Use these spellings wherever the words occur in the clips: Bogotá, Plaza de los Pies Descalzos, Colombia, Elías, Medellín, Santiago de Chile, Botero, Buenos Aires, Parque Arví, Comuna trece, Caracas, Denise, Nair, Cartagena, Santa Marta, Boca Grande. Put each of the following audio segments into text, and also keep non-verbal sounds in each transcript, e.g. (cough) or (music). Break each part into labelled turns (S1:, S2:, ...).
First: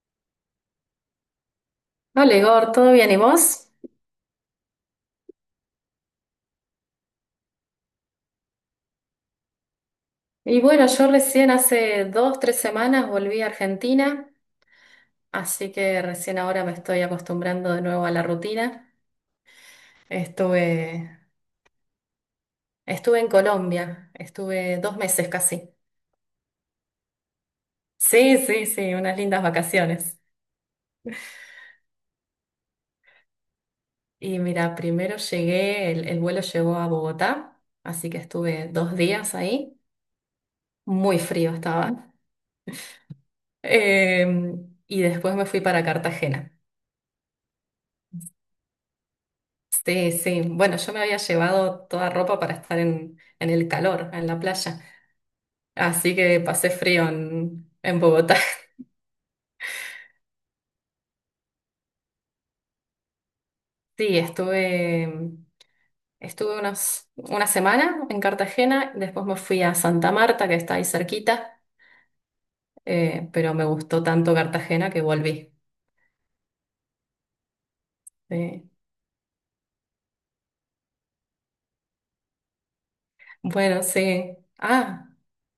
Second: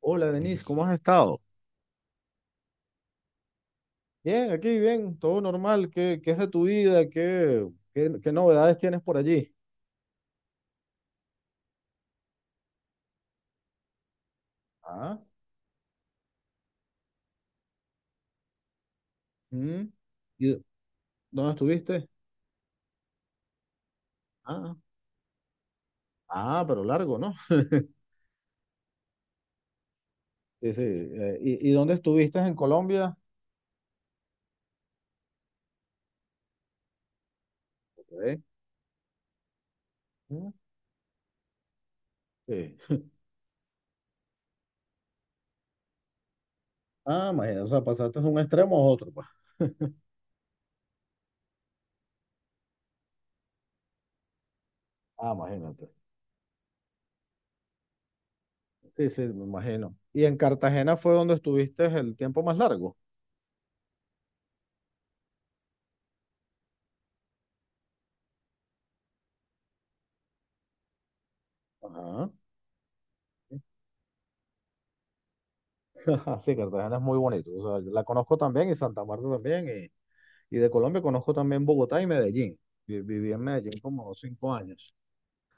S1: Hola Denise, ¿cómo has estado?
S2: Hola Igor, ¿todo bien? ¿Y vos?
S1: Bien, aquí bien, todo normal. ¿Qué es de tu vida? ¿Qué novedades tienes por allí?
S2: Yo recién hace dos, tres semanas volví a Argentina,
S1: Ah.
S2: así que recién ahora me estoy acostumbrando de nuevo a la rutina.
S1: ¿Mm? ¿Y
S2: Estuve,
S1: dónde estuviste?
S2: estuve en Colombia,
S1: Ah,
S2: estuve dos meses casi.
S1: ah, pero largo, ¿no?
S2: Sí, sí, sí, unas lindas vacaciones.
S1: Sí, sí. Y dónde estuviste en Colombia?
S2: Y mira, primero llegué, el vuelo llegó a Bogotá, así que
S1: Ok.
S2: estuve dos días ahí,
S1: ¿Mm?
S2: muy frío estaba.
S1: Sí.
S2: Y después me fui para Cartagena.
S1: Ah, imagínate, o sea, pasaste de un extremo a otro, pues.
S2: Sí, sí. Bueno, yo me había llevado toda ropa para estar en el calor, en la playa.
S1: Ah, imagínate.
S2: Así que pasé frío en Bogotá. (laughs)
S1: Sí, sí, me imagino. ¿Y en Cartagena fue donde estuviste el tiempo más largo?
S2: Sí, estuve unos, una semana en Cartagena, después me fui a Santa Marta, que está ahí cerquita,
S1: Ajá.
S2: pero me gustó tanto Cartagena que volví.
S1: (laughs) Sí, Cartagena es muy bonito. O sea, yo la conozco también
S2: Sí.
S1: y Santa Marta también. Y de Colombia conozco también Bogotá y Medellín. Viví en Medellín
S2: Bueno,
S1: como
S2: sí.
S1: 5 años.
S2: Ah,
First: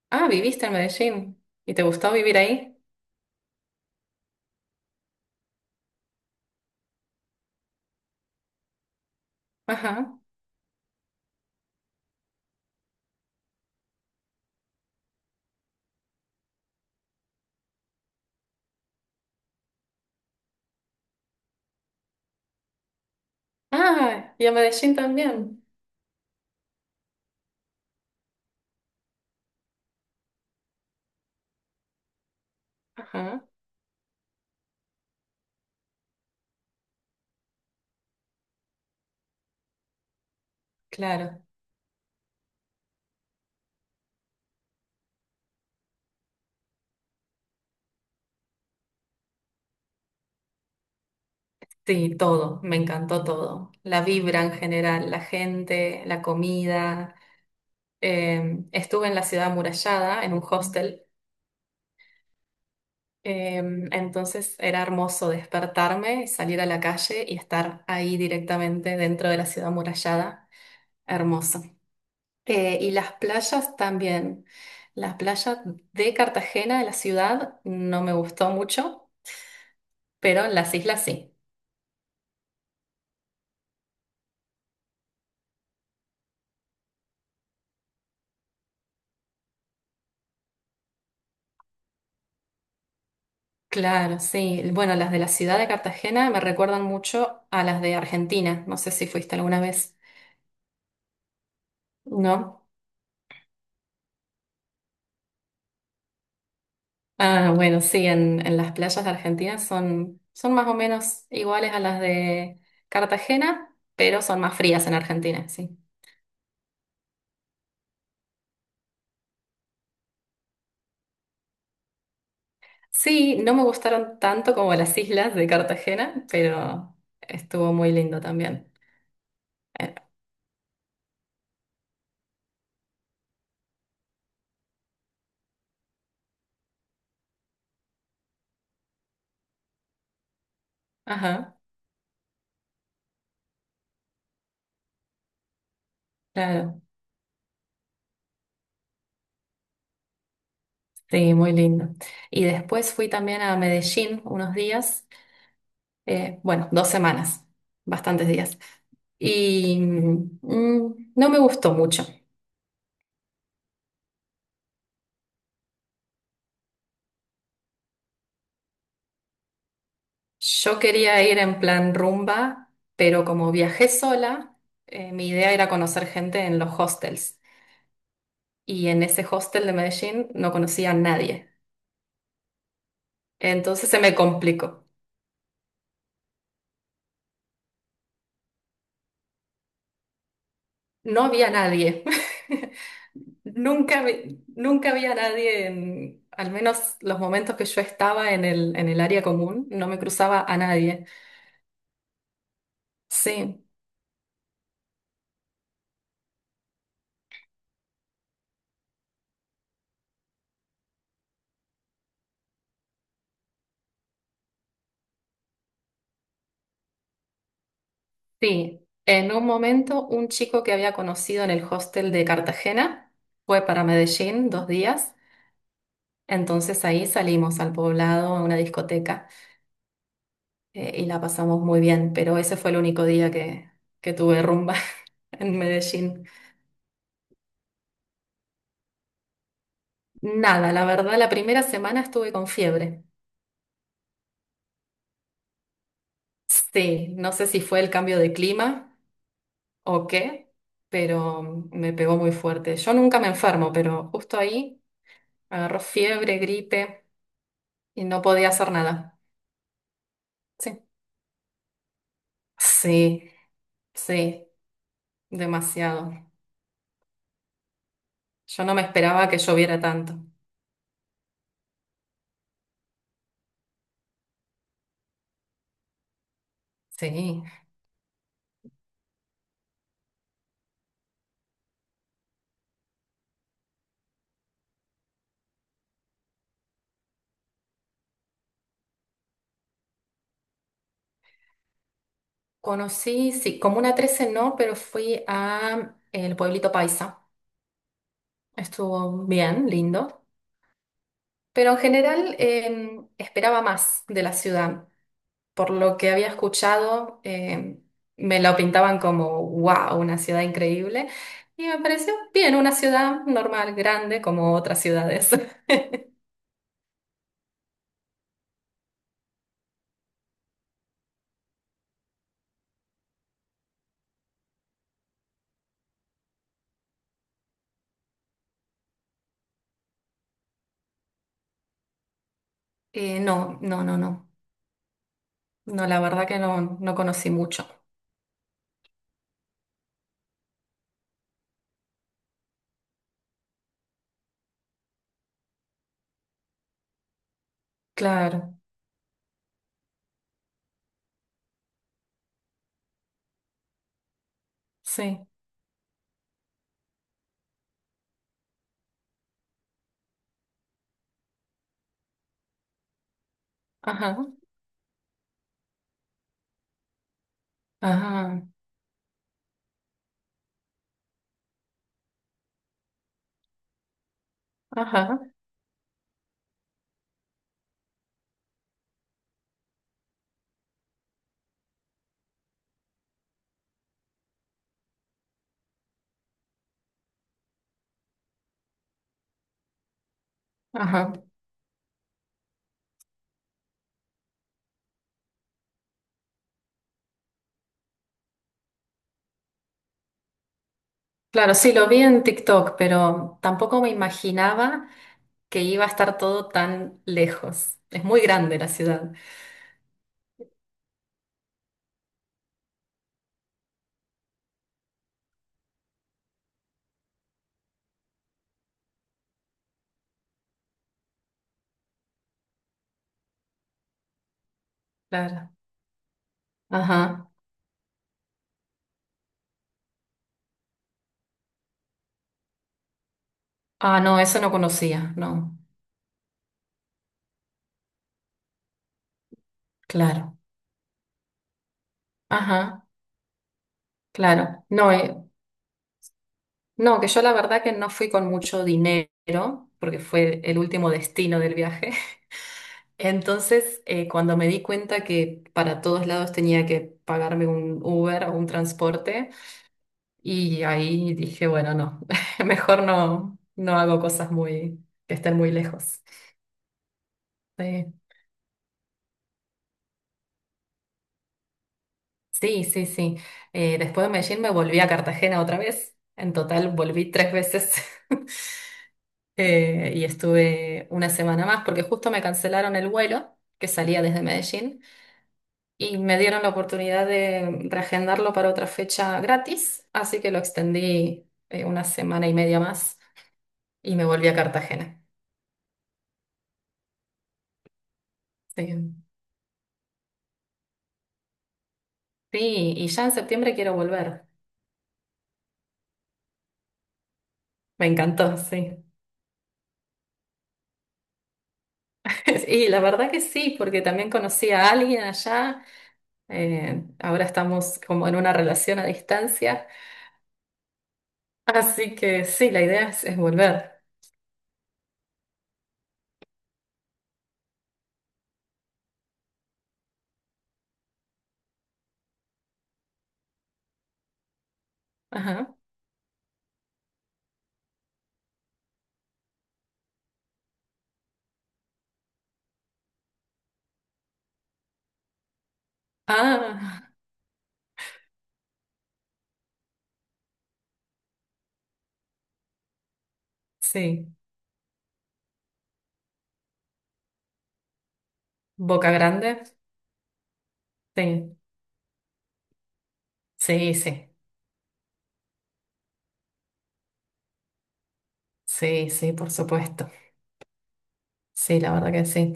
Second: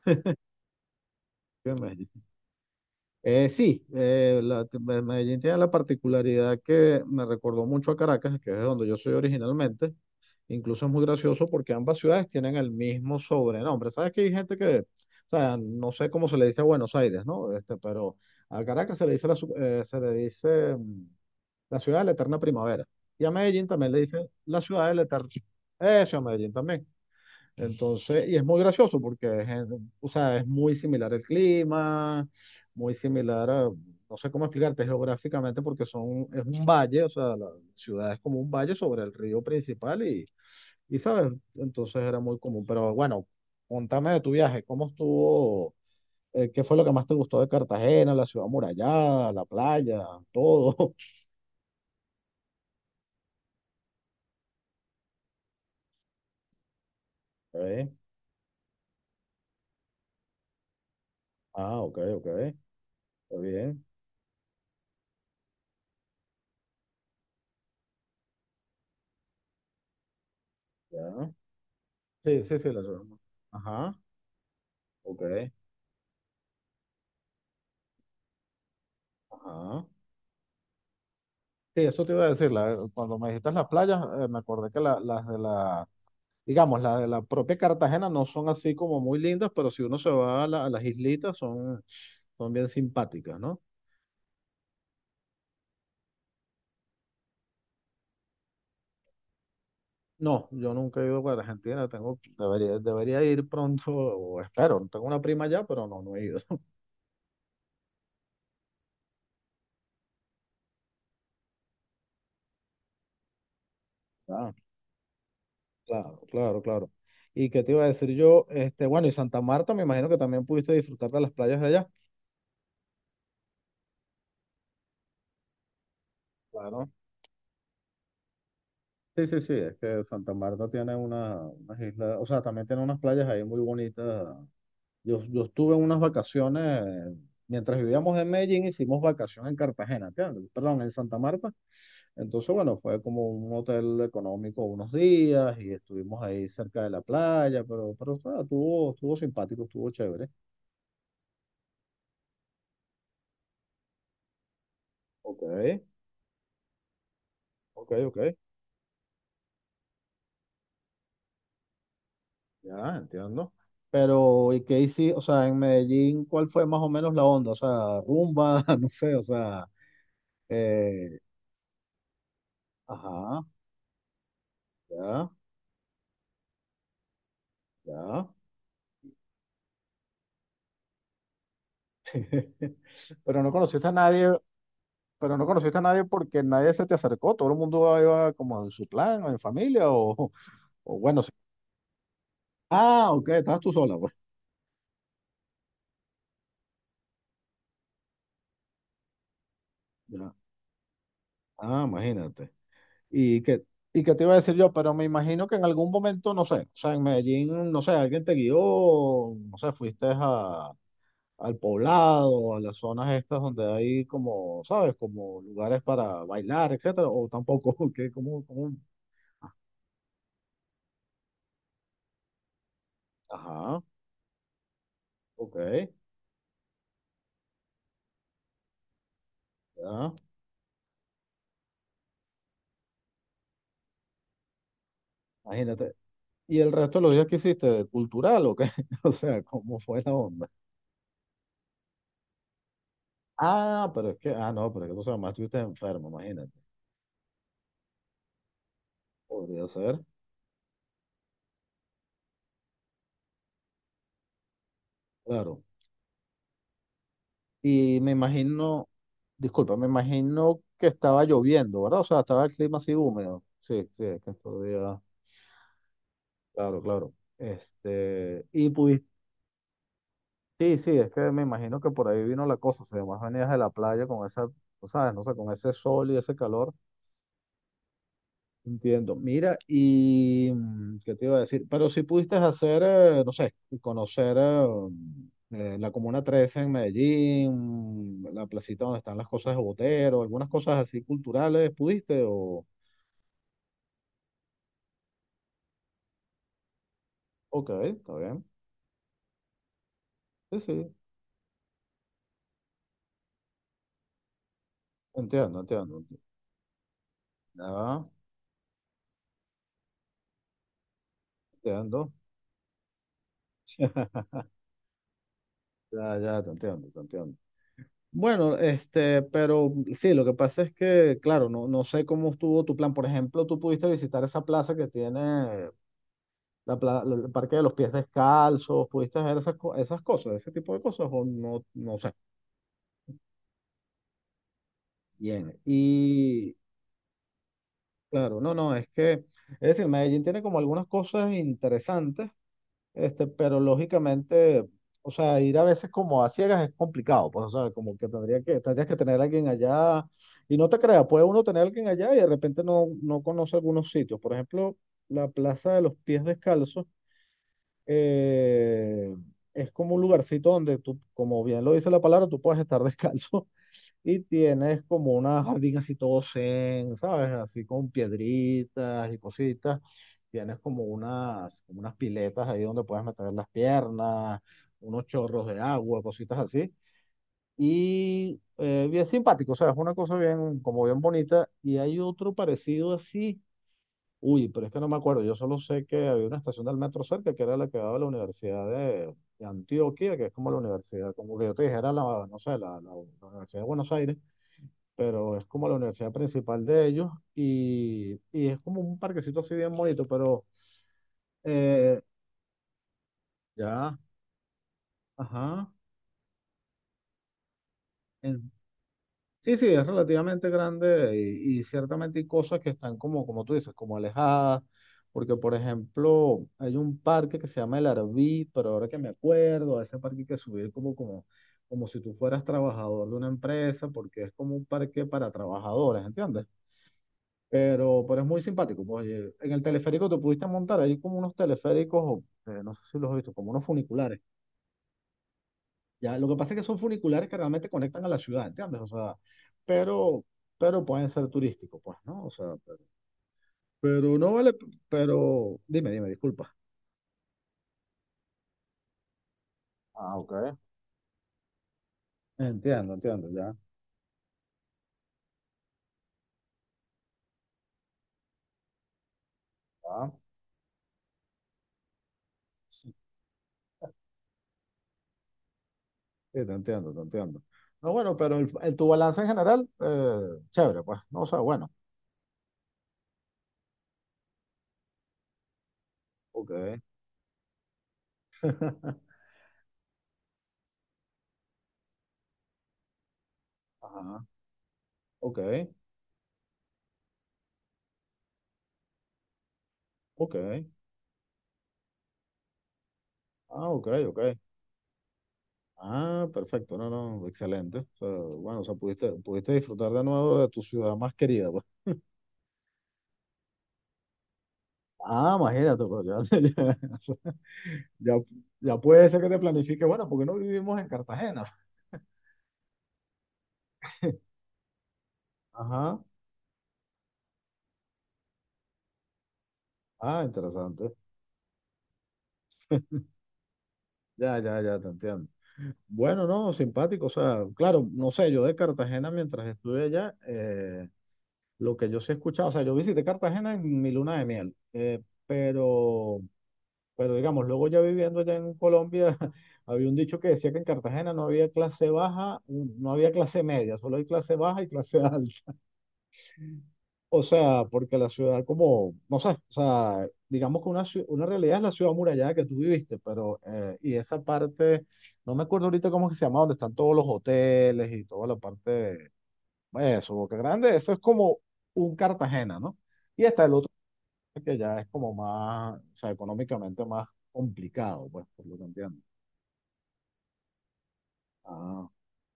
S2: ah, viviste en Medellín. ¿Y
S1: Viví en
S2: te gustó
S1: Medellín.
S2: vivir ahí?
S1: Sí, Medellín tiene la particularidad que me recordó mucho a Caracas, que es de donde yo soy originalmente.
S2: Ajá.
S1: Incluso es muy gracioso porque ambas ciudades tienen el mismo sobrenombre. Sabes que hay gente que, o sea, no sé cómo se le dice a Buenos Aires, ¿no? Este, pero a Caracas se le dice la, su- se le dice la ciudad de la eterna primavera. Y a Medellín también le dicen
S2: Ah, y a
S1: la ciudad de
S2: Medellín
S1: la eterna.
S2: también.
S1: Eso, a Medellín también. Entonces, y es muy gracioso porque es, o sea, es muy similar el clima, muy
S2: Ajá,
S1: similar a, no sé cómo explicarte geográficamente porque es un valle, o sea, la ciudad es como un valle sobre el río principal y, sabes,
S2: claro.
S1: entonces era muy común. Pero bueno, contame de tu viaje, ¿cómo estuvo? ¿Qué fue lo que más te gustó de Cartagena, la ciudad amurallada, la playa, todo? (laughs)
S2: Sí, todo, me encantó todo. La vibra en general, la gente, la comida.
S1: Ok.
S2: Estuve en la ciudad amurallada, en un hostel,
S1: Ah, ok, ok, está
S2: eh,
S1: bien,
S2: entonces era hermoso despertarme, salir a la calle y estar ahí directamente dentro de la ciudad amurallada.
S1: ya.
S2: Hermoso.
S1: Sí, sí, sí, la
S2: Y
S1: ciudad.
S2: las playas
S1: Ajá,
S2: también. Las
S1: ok,
S2: playas de Cartagena, de la ciudad, no me gustó mucho,
S1: ajá.
S2: pero en las islas sí.
S1: Sí, eso te iba a decir, cuando me dijiste las playas, me acordé que las de la, digamos, las de la propia Cartagena no son así como muy lindas, pero si uno se va a las islitas son bien simpáticas, ¿no?
S2: Claro, sí. Bueno, las de la ciudad de Cartagena me recuerdan mucho a las de Argentina. No sé si fuiste alguna vez,
S1: No, yo nunca he ido para Argentina, tengo,
S2: ¿no?
S1: debería ir pronto, o espero, tengo una prima allá, pero no, no he ido. (laughs)
S2: Ah, bueno, sí, en las playas de Argentina son, son más o menos iguales a las de Cartagena, pero son
S1: Ah,
S2: más frías en Argentina, sí.
S1: claro, claro, claro. ¿Y qué te iba a decir yo? Este, bueno, y Santa Marta, me imagino que también pudiste disfrutar de las playas de allá.
S2: Sí, no me gustaron tanto como las islas de Cartagena,
S1: Claro.
S2: pero estuvo muy lindo también.
S1: Sí, sí, sí, es
S2: Eh,
S1: que Santa Marta tiene unas islas, o sea, también tiene unas playas ahí muy bonitas. Yo estuve en unas vacaciones, mientras vivíamos en Medellín, hicimos vacaciones en Cartagena, ¿entiendes? Perdón, en Santa Marta.
S2: Ajá,
S1: Entonces, bueno, fue como un hotel económico unos días y estuvimos ahí
S2: claro,
S1: cerca de la playa, pero, o sea, estuvo simpático, estuvo chévere.
S2: sí, muy lindo. Y después fui también a Medellín unos días.
S1: Ok,
S2: Bueno, dos semanas,
S1: ok, ok,
S2: bastantes días. Y no me gustó mucho.
S1: ya entiendo. Pero, ¿y qué hiciste? O sea, en Medellín, ¿cuál fue más o menos la onda? O sea, rumba, (laughs) no sé, o sea.
S2: Yo
S1: Eh,
S2: quería ir en plan rumba, pero
S1: Ajá,
S2: como viajé sola, mi
S1: ya,
S2: idea era conocer gente en los hostels.
S1: ya.
S2: Y en ese hostel de Medellín no conocía a nadie.
S1: (laughs) Pero no conociste
S2: Entonces
S1: a
S2: se me
S1: nadie,
S2: complicó.
S1: pero no conociste a nadie porque nadie se te acercó, todo el mundo iba como en su plan, o en familia, o, (laughs) o bueno,
S2: No
S1: sí.
S2: había nadie. (laughs)
S1: Ah, ok, estabas tú sola,
S2: Nunca,
S1: pues.
S2: nunca había nadie en, al menos los momentos que yo estaba en el área común, no me
S1: Ya.
S2: cruzaba a nadie.
S1: Ah, imagínate. ¿Y qué,
S2: Sí.
S1: y qué te iba a decir yo? Pero me imagino que en algún momento, no sé, o sea, en Medellín, no sé, alguien te guió, no sé, fuiste al poblado, a las zonas estas donde hay como, ¿sabes? Como lugares para bailar, etcétera, o tampoco, (laughs) que como, como
S2: Sí, en un momento un chico que había conocido en el hostel de Cartagena fue
S1: ajá.
S2: para Medellín dos días,
S1: Ok,
S2: entonces ahí salimos al poblado a una discoteca
S1: ya,
S2: y la pasamos muy bien, pero ese fue el único día que tuve rumba (laughs) en
S1: imagínate.
S2: Medellín.
S1: ¿Y el resto de los días que hiciste? ¿Cultural o qué? (laughs) O sea, ¿cómo fue la onda?
S2: Nada, la verdad, la primera semana estuve con fiebre.
S1: Ah, pero es que, ah, no, pero es que tú sabes, más estuviste enfermo, imagínate.
S2: Sí, no sé si fue el cambio de clima
S1: Podría ser,
S2: o qué, pero me pegó muy fuerte. Yo nunca me enfermo, pero justo ahí
S1: claro.
S2: agarró fiebre, gripe
S1: Y
S2: y
S1: me
S2: no podía hacer
S1: imagino,
S2: nada.
S1: disculpa, me imagino
S2: Sí.
S1: que estaba lloviendo, ¿verdad? O sea, estaba el clima así
S2: Sí,
S1: húmedo. Sí, sí, es que
S2: sí,
S1: estos días,
S2: demasiado.
S1: claro, claro. Este,
S2: Yo
S1: y
S2: no me
S1: pudiste,
S2: esperaba que lloviera tanto.
S1: sí, sí, es que me imagino que por ahí vino la cosa, o sea, más venías de la playa con esa, tú sabes, no sé, con ese sol y ese calor.
S2: Sí.
S1: Entiendo. Mira, y qué te iba a decir, pero si pudiste hacer, no sé, conocer la Comuna 13 en Medellín, la placita donde están las cosas de Botero, algunas cosas así culturales, ¿pudiste? O,
S2: Conocí, sí, Comuna 13 no, pero fui a el pueblito Paisa.
S1: ok, está bien.
S2: Estuvo bien, lindo.
S1: Sí, sí,
S2: Pero en general esperaba más de la ciudad.
S1: entiendo,
S2: Por
S1: entiendo.
S2: lo que había escuchado,
S1: Ya,
S2: me lo pintaban como, wow, una ciudad increíble. Y me
S1: entiendo.
S2: pareció bien, una ciudad normal, grande,
S1: (laughs)
S2: como otras ciudades. (laughs)
S1: Ya, ya, te entiendo. Bueno, este, pero sí, lo que pasa es que, claro, no, no sé cómo estuvo tu plan. Por ejemplo, tú pudiste visitar esa plaza que tiene. El Parque de los Pies Descalzos, pudiste hacer esas cosas, ese tipo de cosas, o no, no sé.
S2: No, no, no, no.
S1: Bien,
S2: No, la verdad que
S1: y
S2: no, no conocí mucho.
S1: claro, no, no, es que, es decir, Medellín tiene como algunas cosas interesantes, este, pero lógicamente, o sea, ir a veces como a ciegas es complicado, pues, o sea, como que
S2: Claro,
S1: tendría que, tendrías que tener a alguien allá, y no te creas, puede uno tener a alguien allá y de repente no conoce algunos sitios, por ejemplo,
S2: sí.
S1: la Plaza de los Pies Descalzos eh, es como un lugarcito donde tú, como bien lo dice la palabra, tú puedes estar descalzo (laughs)
S2: Ajá,
S1: y tienes como una jardín así todo zen, ¿sabes? Así con
S2: ajá,
S1: piedritas y cositas. Tienes como unas piletas ahí donde puedes meter las piernas, unos
S2: ajá,
S1: chorros de agua, cositas así. Y bien simpático, ¿sabes? Una cosa bien, como bien bonita. Y hay otro parecido así. Uy, pero es que no me acuerdo. Yo solo sé que había una estación del metro cerca que era la que daba la Universidad de, Antioquia, que es como la universidad,
S2: ajá.
S1: como que yo te dijera, no sé, la Universidad de Buenos Aires, pero es como la universidad principal de ellos y, es como un parquecito así bien bonito, pero
S2: Claro, sí, lo vi
S1: eh,
S2: en TikTok, pero tampoco me
S1: ya,
S2: imaginaba que
S1: ajá.
S2: iba a estar todo tan lejos. Es muy grande la ciudad.
S1: Sí, sí, es relativamente grande y ciertamente hay cosas que están como, como tú dices, como alejadas, porque por ejemplo hay un parque que se llama el Arví, pero ahora que me acuerdo, a ese parque hay que subir como si tú fueras trabajador de una empresa, porque es como un parque para
S2: Claro,
S1: trabajadores, ¿entiendes?
S2: ajá.
S1: Pero es muy simpático. Pues, oye, en el teleférico te pudiste montar, hay como unos teleféricos, no sé si los has visto, como unos
S2: Ah, no,
S1: funiculares.
S2: eso no conocía, no.
S1: Ya, lo que pasa es que son funiculares que realmente conectan a la ciudad, ¿entiendes? O sea, pero,
S2: Claro,
S1: pero pueden ser turísticos, pues, ¿no? O sea, pero,
S2: ajá,
S1: pero no vale,
S2: claro. No,
S1: pero dime, dime, disculpa.
S2: no, que yo la verdad que no fui con mucho dinero, porque
S1: Ah, ok.
S2: fue el último destino del viaje.
S1: Entiendo, entiendo, ya.
S2: Entonces, cuando me di cuenta que para todos lados tenía que pagarme un Uber o un transporte,
S1: Ah,
S2: y ahí dije, bueno, no, (laughs) mejor
S1: sí,
S2: no, no hago cosas muy, que estén muy lejos.
S1: te entiendo, te entiendo. No,
S2: Sí,
S1: bueno, pero tu balance en general, chévere, pues, no, o sea, bueno.
S2: sí, sí. Sí. Después de Medellín me volví a Cartagena otra vez. En total
S1: Ok.
S2: volví tres veces. (laughs)
S1: (laughs)
S2: Y estuve una semana más porque justo me cancelaron el vuelo que salía desde
S1: Ajá,
S2: Medellín.
S1: ok,
S2: Y me dieron la oportunidad de reagendarlo para otra fecha gratis, así que lo
S1: ok.
S2: extendí una semana y media más
S1: Ah, ok,
S2: y me volví a
S1: ok.
S2: Cartagena.
S1: Ah, perfecto, no, no, excelente. O sea, bueno, o sea,
S2: Sí.
S1: pudiste disfrutar de nuevo de tu ciudad más querida, pues.
S2: Sí, y ya en septiembre quiero volver.
S1: Ah, imagínate, pero ya, (laughs) ya,
S2: Me
S1: ya,
S2: encantó, sí.
S1: ya puede ser que te planifique, bueno, porque no vivimos en Cartagena.
S2: (laughs) Y la verdad que sí, porque también conocí a alguien allá.
S1: Ajá,
S2: Ahora estamos como en una relación a distancia.
S1: ah, interesante.
S2: Así que sí, la idea es volver.
S1: Ya, ya, ya, te entiendo. Bueno, no, simpático, o sea, claro, no sé, yo de Cartagena mientras estuve allá, lo que yo sí he escuchado, o sea, yo visité Cartagena en mi luna de miel,
S2: Ajá.
S1: pero, pero digamos, luego ya viviendo allá en Colombia, (laughs) había un dicho que decía que en Cartagena no había clase baja, no había clase media, solo hay clase baja y clase (laughs) alta.
S2: Ah,
S1: O sea, porque la ciudad como, no sé, o sea, digamos que una realidad es la ciudad amurallada que tú viviste, pero, y
S2: sí.
S1: esa parte, no me acuerdo ahorita cómo es que se llama, donde están todos los hoteles y toda la
S2: Boca
S1: parte,
S2: Grande.
S1: eso, Boca Grande, eso es
S2: Sí,
S1: como un Cartagena, ¿no? Y está el otro
S2: sí, sí.
S1: que ya es como más, o sea, económicamente más complicado, pues, por lo que
S2: Sí,
S1: entiendo.
S2: sí, por supuesto. Sí, la
S1: Ah,
S2: verdad que sí.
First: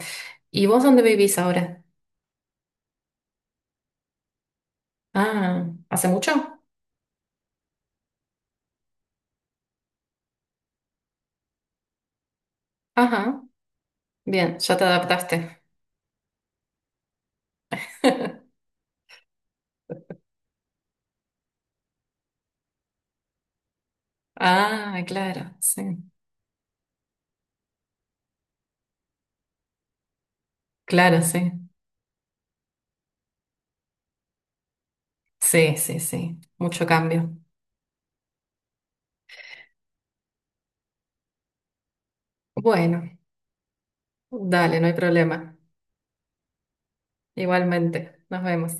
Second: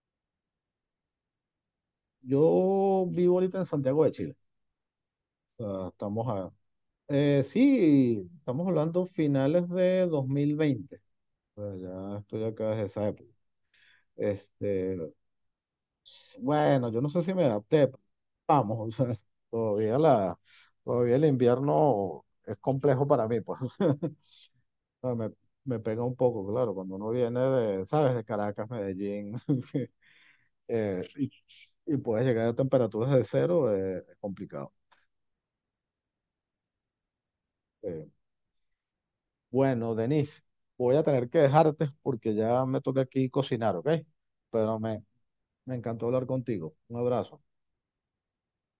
S2: ¿Y vos dónde vivís ahora?
S1: yo vivo ahorita en Santiago de Chile, o
S2: Ah,
S1: sea,
S2: ¿hace
S1: estamos
S2: mucho?
S1: a, sí, estamos hablando finales de 2020. Bueno, ya estoy acá desde esa época.
S2: Ajá, bien, ya te
S1: Este,
S2: adaptaste.
S1: bueno, yo no sé si me adapté, pero
S2: (laughs)
S1: vamos, (laughs) o sea, todavía la, todavía el invierno es complejo para mí, pues. (laughs)
S2: Ah,
S1: O sea, me,
S2: claro,
S1: me
S2: sí.
S1: pega un poco, claro, cuando uno viene de, ¿sabes? De Caracas, Medellín, (laughs) eh,
S2: Claro,
S1: y,
S2: sí.
S1: y puedes llegar a temperaturas de cero, es complicado.
S2: Sí, sí, sí. Mucho cambio.
S1: Eh, bueno, Denise, voy a tener que dejarte porque ya me toca
S2: Bueno,
S1: aquí cocinar, ¿ok? Pero
S2: dale, no hay
S1: me,
S2: problema.
S1: me encantó hablar contigo. Un abrazo.
S2: Igualmente, nos vemos.